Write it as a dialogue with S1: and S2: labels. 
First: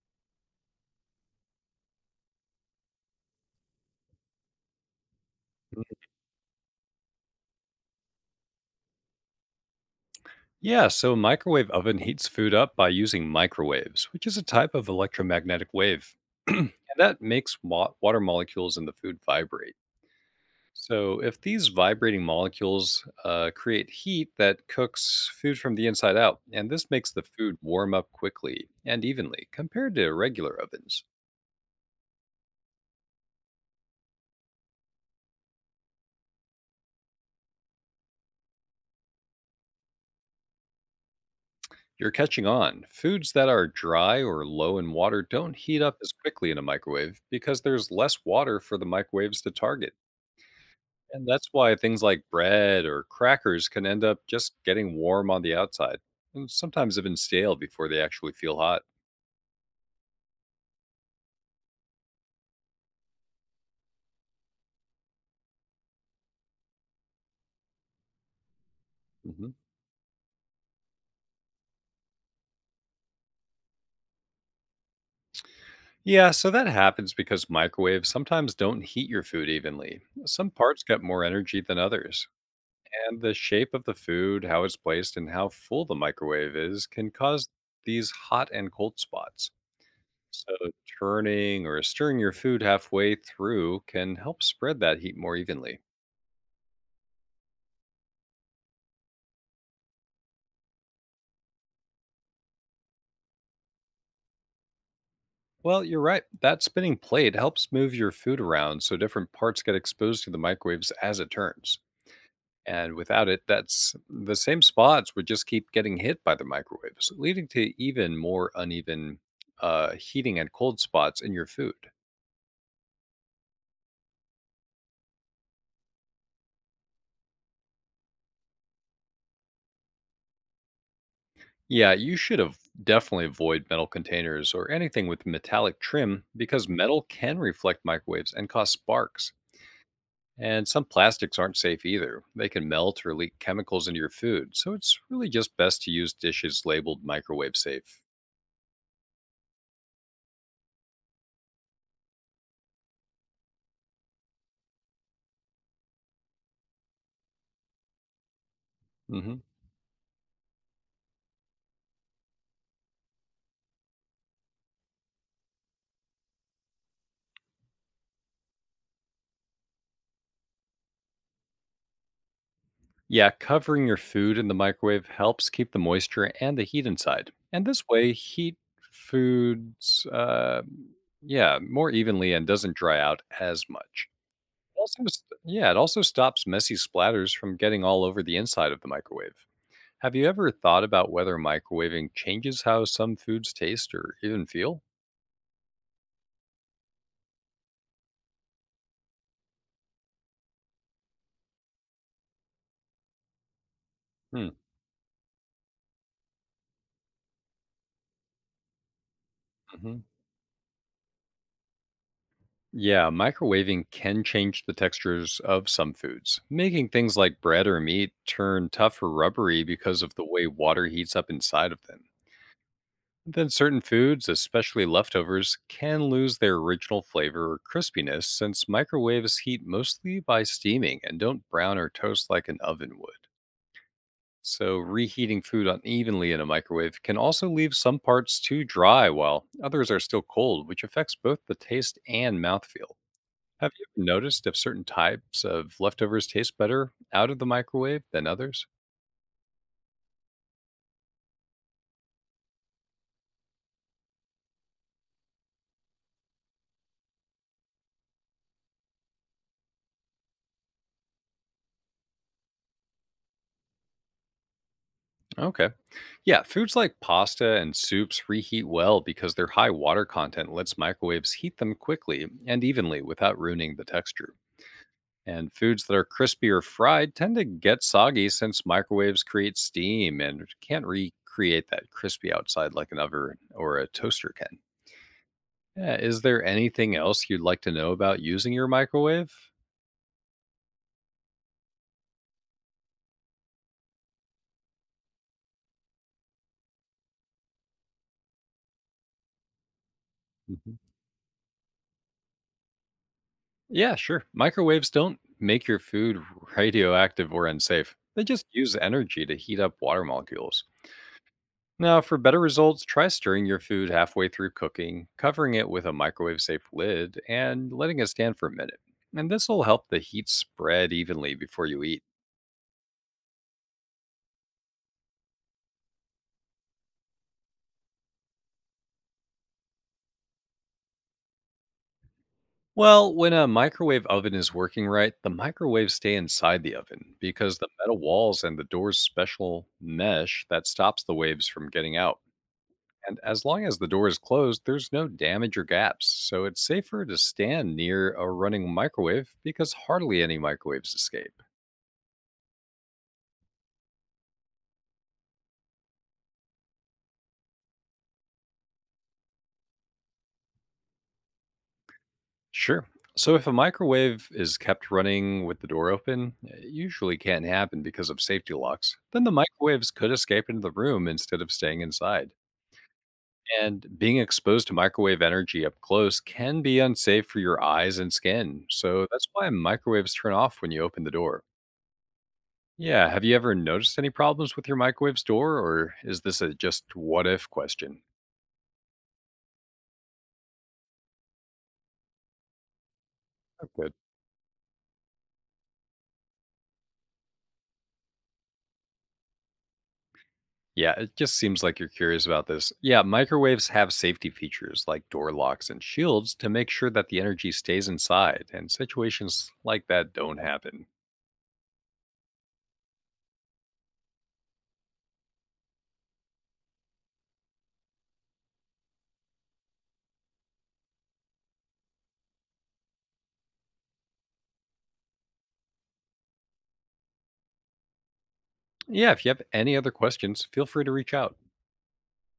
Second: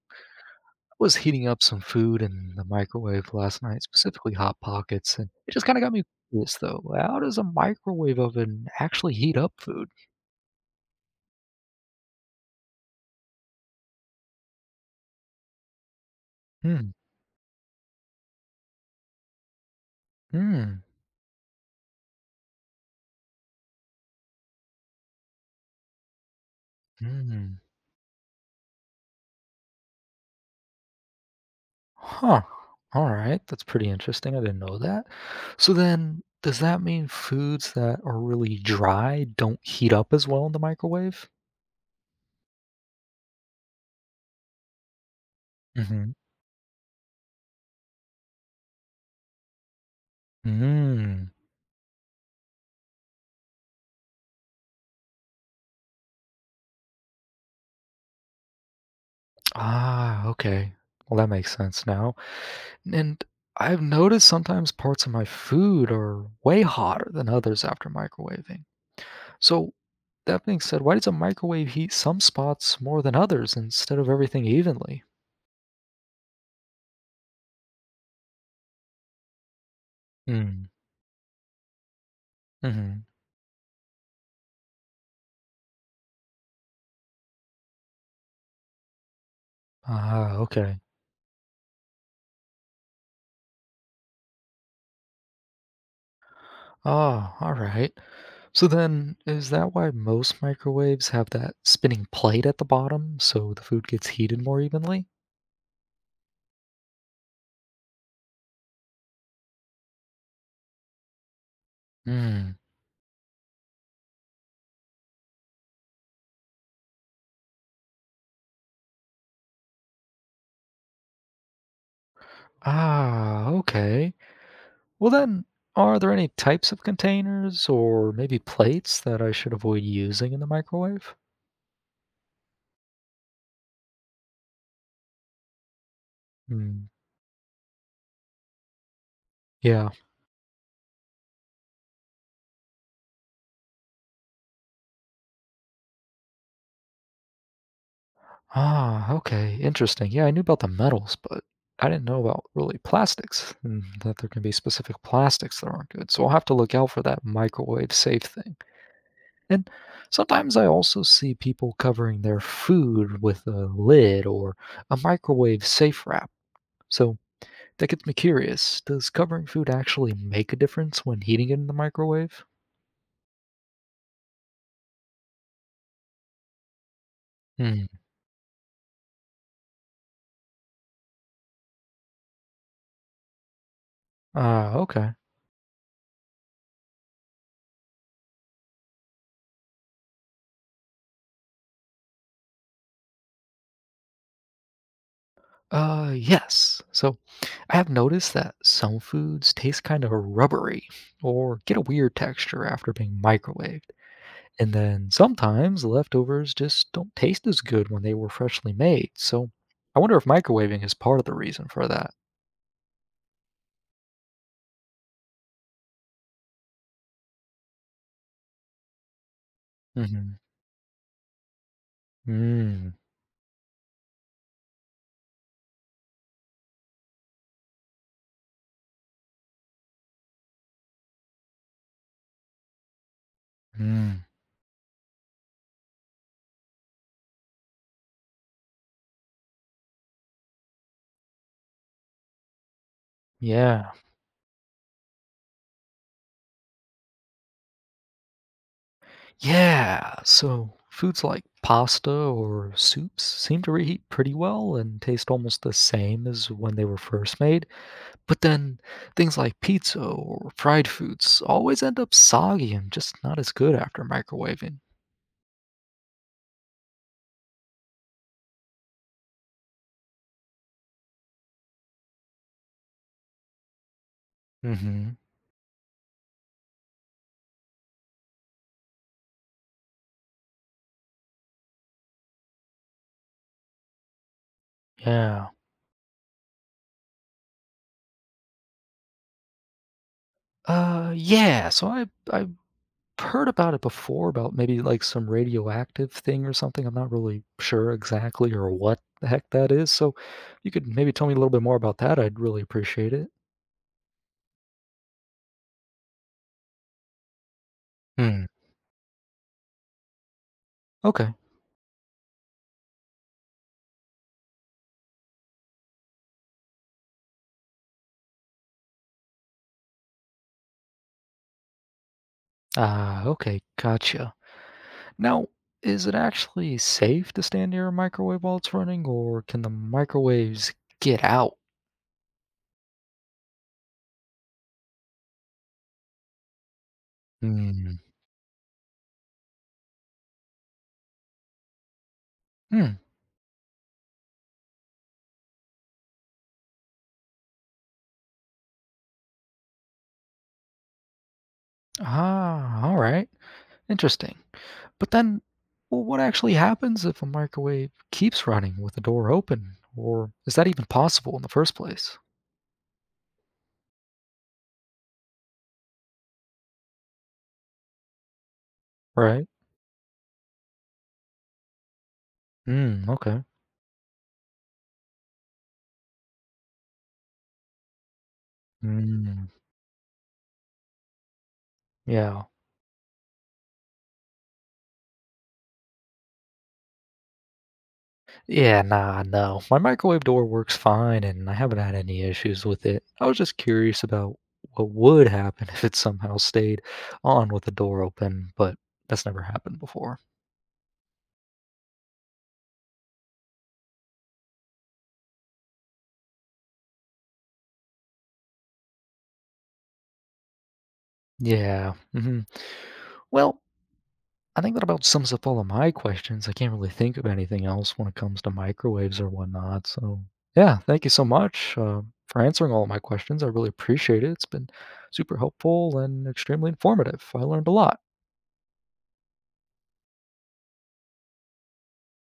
S1: Was heating up some food in the microwave last night, specifically Hot Pockets, and it just kinda
S2: Mm,
S1: got me curious, though. How does a microwave oven actually heat up food?
S2: yeah, so a microwave oven heats food up by using microwaves, which is a type of electromagnetic wave. And
S1: Hmm,
S2: that makes water molecules in the food vibrate.
S1: hmm,
S2: So, if these vibrating molecules create heat that cooks food from the inside out, and this makes the food
S1: hmm.
S2: warm up quickly and evenly compared to regular ovens.
S1: Huh. Alright, that's pretty interesting, I didn't know that. So then, does that mean foods that are really dry don't heat up as well in the microwave?
S2: You're catching on. Foods that are dry or low in water don't heat up as
S1: Mhm.
S2: quickly in a microwave because there's less water for the microwaves to target. And
S1: Mm.
S2: that's why things like bread or crackers can end up just getting warm on the outside and sometimes even stale before they actually feel hot.
S1: Ah, okay. Well, that makes sense now. And I've noticed sometimes parts of my food are way hotter than others after microwaving.
S2: Mhm.
S1: So, that being said, why does a microwave heat some spots more than others instead of everything evenly?
S2: Yeah, so that happens because microwaves sometimes don't heat your food evenly. Some
S1: Hmm.
S2: parts get more energy than others.
S1: Mm-hmm.
S2: And the shape of the food, how it's placed, and how full the microwave is can cause these hot and cold spots.
S1: Ah,
S2: So,
S1: okay.
S2: turning or stirring your food halfway through can help spread that heat more evenly.
S1: Ah, all right. So then, is that why most microwaves have that spinning plate at the bottom so the food gets heated more evenly?
S2: Well, you're right. That spinning plate helps move your food around so different parts get exposed to the microwaves as it turns.
S1: Hmm.
S2: And without it, that's the same spots would just keep getting hit by the microwaves, leading to even more uneven heating and cold spots in your food.
S1: Ah, okay. Well, then, are there any types of containers or maybe plates that I should avoid using in the microwave?
S2: Yeah, you should have definitely avoid metal containers or anything with metallic trim because
S1: Hmm.
S2: metal can reflect microwaves and cause sparks.
S1: Yeah.
S2: And some plastics aren't safe either. They can melt or leak chemicals into your food, so it's really just best to use dishes labeled microwave safe.
S1: Ah, okay. Interesting. Yeah, I knew about the metals, but I didn't know about really plastics and that there can be specific plastics that aren't good. So I'll have to look out for that microwave safe thing.
S2: Hmm.
S1: And sometimes I also see people covering their food with a lid or a microwave safe wrap. So that gets me curious. Does covering food actually make a difference when heating it in the microwave?
S2: Yeah, covering your food in the microwave helps keep the moisture and the heat inside. And
S1: Hmm.
S2: this way, heat foods, yeah, more evenly and doesn't dry out as much.
S1: Ah,
S2: Also,
S1: okay.
S2: yeah, it also stops messy splatters from getting all over the inside of the microwave. Have you ever thought about whether microwaving changes how some foods taste or even feel?
S1: Yes. So I have noticed that some foods taste kind of rubbery or get a weird texture after being microwaved.
S2: Mm,
S1: And then sometimes leftovers just don't taste as good when they were freshly made. So I
S2: mhm.
S1: wonder if microwaving is part of the reason for that.
S2: Yeah, microwaving can change the textures of some foods, making things like bread or meat turn tough or rubbery because of the
S1: Mm-hmm.
S2: way water heats up inside of them.
S1: Mm.
S2: Then certain foods, especially leftovers, can lose their original flavor or crispiness since microwaves heat mostly by steaming and don't brown or toast like an oven would.
S1: Mm.
S2: So, reheating food unevenly in a microwave can also leave some parts too dry while others are still cold, which affects both the taste and mouthfeel. Have you
S1: Yeah.
S2: ever noticed if certain types of leftovers taste better out of the microwave than others?
S1: Yeah, so foods like pasta or soups seem to reheat pretty well and taste almost the same as when they were first made. But then things like pizza or fried foods always end up soggy and just not as good after microwaving.
S2: Okay. Yeah, foods like pasta and soups reheat well because their high water content lets microwaves heat them quickly and evenly without ruining the texture.
S1: Hmm.
S2: And foods that are crispy or fried tend to get soggy since microwaves create steam and can't recreate that crispy outside like an oven or a toaster can.
S1: Yeah.
S2: Yeah, is there anything else you'd like to know about using your microwave?
S1: Yeah, so I've heard about it before about maybe like some radioactive thing or something. I'm not really sure exactly or what the heck that is. So if you
S2: Mhm.
S1: could maybe tell me a little bit more about that. I'd really appreciate it.
S2: Yeah, sure. Microwaves don't make your food radioactive or unsafe. They just use energy to heat up water molecules.
S1: Okay.
S2: Now, for better results, try stirring your food halfway through cooking, covering it with a microwave safe lid, and letting it stand for a minute. And this will help the heat spread evenly before you eat.
S1: Ah, okay, gotcha. Now, is it actually safe to stand near a microwave while it's running, or can the microwaves get out?
S2: Well, when a microwave oven is working right, the microwaves stay inside the oven because the
S1: Hmm.
S2: metal walls and the door's special mesh that stops the waves from getting out.
S1: Hmm.
S2: And as long as the door is closed, there's no damage or gaps, so it's safer to stand near a running microwave because hardly any microwaves escape.
S1: Ah, all right. Interesting. But then, well, what actually happens if a microwave keeps running with the door open? Or is that even possible in the first place?
S2: Sure. So if a microwave is kept running with the door open, it usually can't happen because of safety locks, then the
S1: Right?
S2: microwaves could escape into the room instead of staying inside.
S1: Hmm, okay.
S2: And being exposed to microwave energy up close can be unsafe for your eyes and skin, so that's
S1: Hmm.
S2: why microwaves turn off when you open the door.
S1: Yeah.
S2: Yeah, have you ever noticed any problems with your microwave store, or is this a just what if question?
S1: Yeah, nah, no. My microwave door works fine, and I haven't had any issues with it. I was just
S2: Oh, good.
S1: curious about what would happen if it somehow stayed on with the door open, but that's never happened before.
S2: Yeah, it just seems like you're curious about this. Yeah, microwaves have safety features like door locks and shields to make sure that the energy stays inside, and situations like that don't happen.
S1: Yeah. Hmm. Well, I think that about sums up all of my questions. I can't really think of anything else when it comes to microwaves or whatnot. So, yeah, thank you so much for answering all of my questions. I really appreciate it. It's been super helpful and extremely informative. I learned a lot.
S2: Yeah, if you have any other questions, feel free to reach out.